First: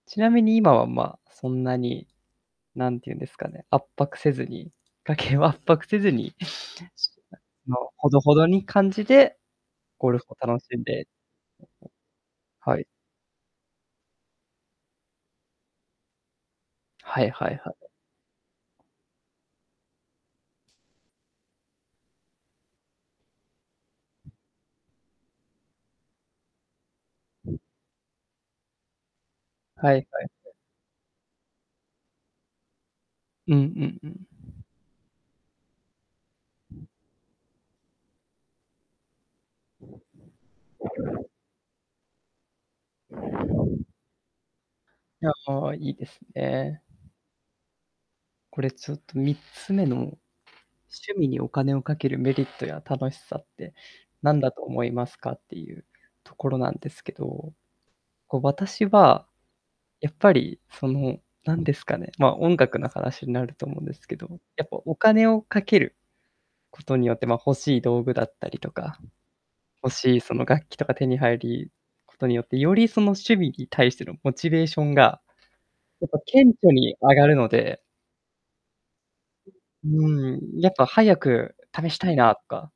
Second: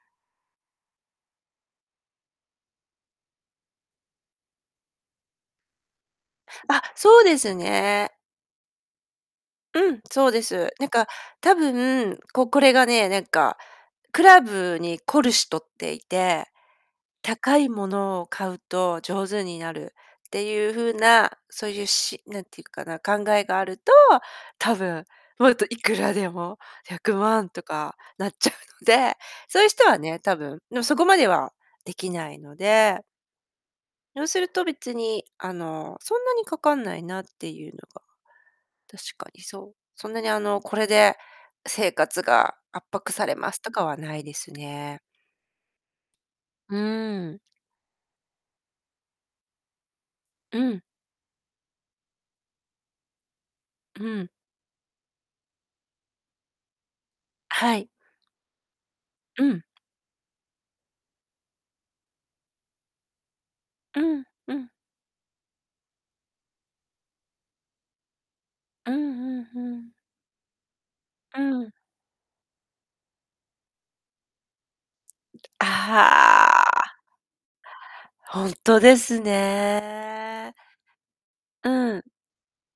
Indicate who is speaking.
Speaker 1: ちなみに今はま、そんなに、なんていうんですかね、圧迫せずに家計を圧迫せずに、
Speaker 2: あっ、そうです
Speaker 1: あの、ほ
Speaker 2: ね。
Speaker 1: どほどに感じで、
Speaker 2: うん、
Speaker 1: ゴルフ
Speaker 2: そう
Speaker 1: を
Speaker 2: で
Speaker 1: 楽
Speaker 2: す。
Speaker 1: しん
Speaker 2: なん
Speaker 1: で、
Speaker 2: か多分、ここ れ
Speaker 1: は
Speaker 2: が
Speaker 1: い。
Speaker 2: ね、何かクラブに凝るしとっていて、
Speaker 1: はいは
Speaker 2: 高
Speaker 1: い
Speaker 2: い
Speaker 1: は
Speaker 2: も
Speaker 1: い。
Speaker 2: のを買うと上手になるっていう風な、そういうし何て言うかな、考えがあると、
Speaker 1: うん。
Speaker 2: 多分、もっといくらでも100万 とかなっちゃうので、そういう人
Speaker 1: はいは
Speaker 2: は
Speaker 1: い
Speaker 2: ね、
Speaker 1: は
Speaker 2: 多
Speaker 1: い。
Speaker 2: 分、のそこまではできないので。
Speaker 1: うんうんうん。
Speaker 2: ようすると 別に、あの、そんなにかかんないなっていうのが、確かに、そう、そんなにあの、これで、生活が圧迫されますとか はないですね。
Speaker 1: いや、ああ、いいです
Speaker 2: う
Speaker 1: ね。
Speaker 2: ん。
Speaker 1: これちょっと3つ目の、
Speaker 2: うん。
Speaker 1: 趣味にお金をかけるメリットや楽しさって
Speaker 2: うん。
Speaker 1: なんだと思いますか？っていうところなんですけど、
Speaker 2: はい。
Speaker 1: こう、私は、
Speaker 2: うん。
Speaker 1: やっぱりその、なんですかね、ま、音楽の話になると思うんで
Speaker 2: う
Speaker 1: すけ
Speaker 2: ん、
Speaker 1: ど、
Speaker 2: う
Speaker 1: やっ
Speaker 2: ん。
Speaker 1: ぱお金をかけることによって、まあ、欲しい道具だったりと
Speaker 2: うん
Speaker 1: か、
Speaker 2: うん、ふん。
Speaker 1: 欲しいその、楽器とか手に入
Speaker 2: うん。
Speaker 1: りことによって、よりその趣味に対してのモチベーションが、やっぱ顕
Speaker 2: あ
Speaker 1: 著に
Speaker 2: あ。
Speaker 1: 上がるので。
Speaker 2: ほんとです
Speaker 1: うん、う
Speaker 2: ね。
Speaker 1: ん、やっぱ早く
Speaker 2: う
Speaker 1: 試し
Speaker 2: ん。
Speaker 1: たいなとか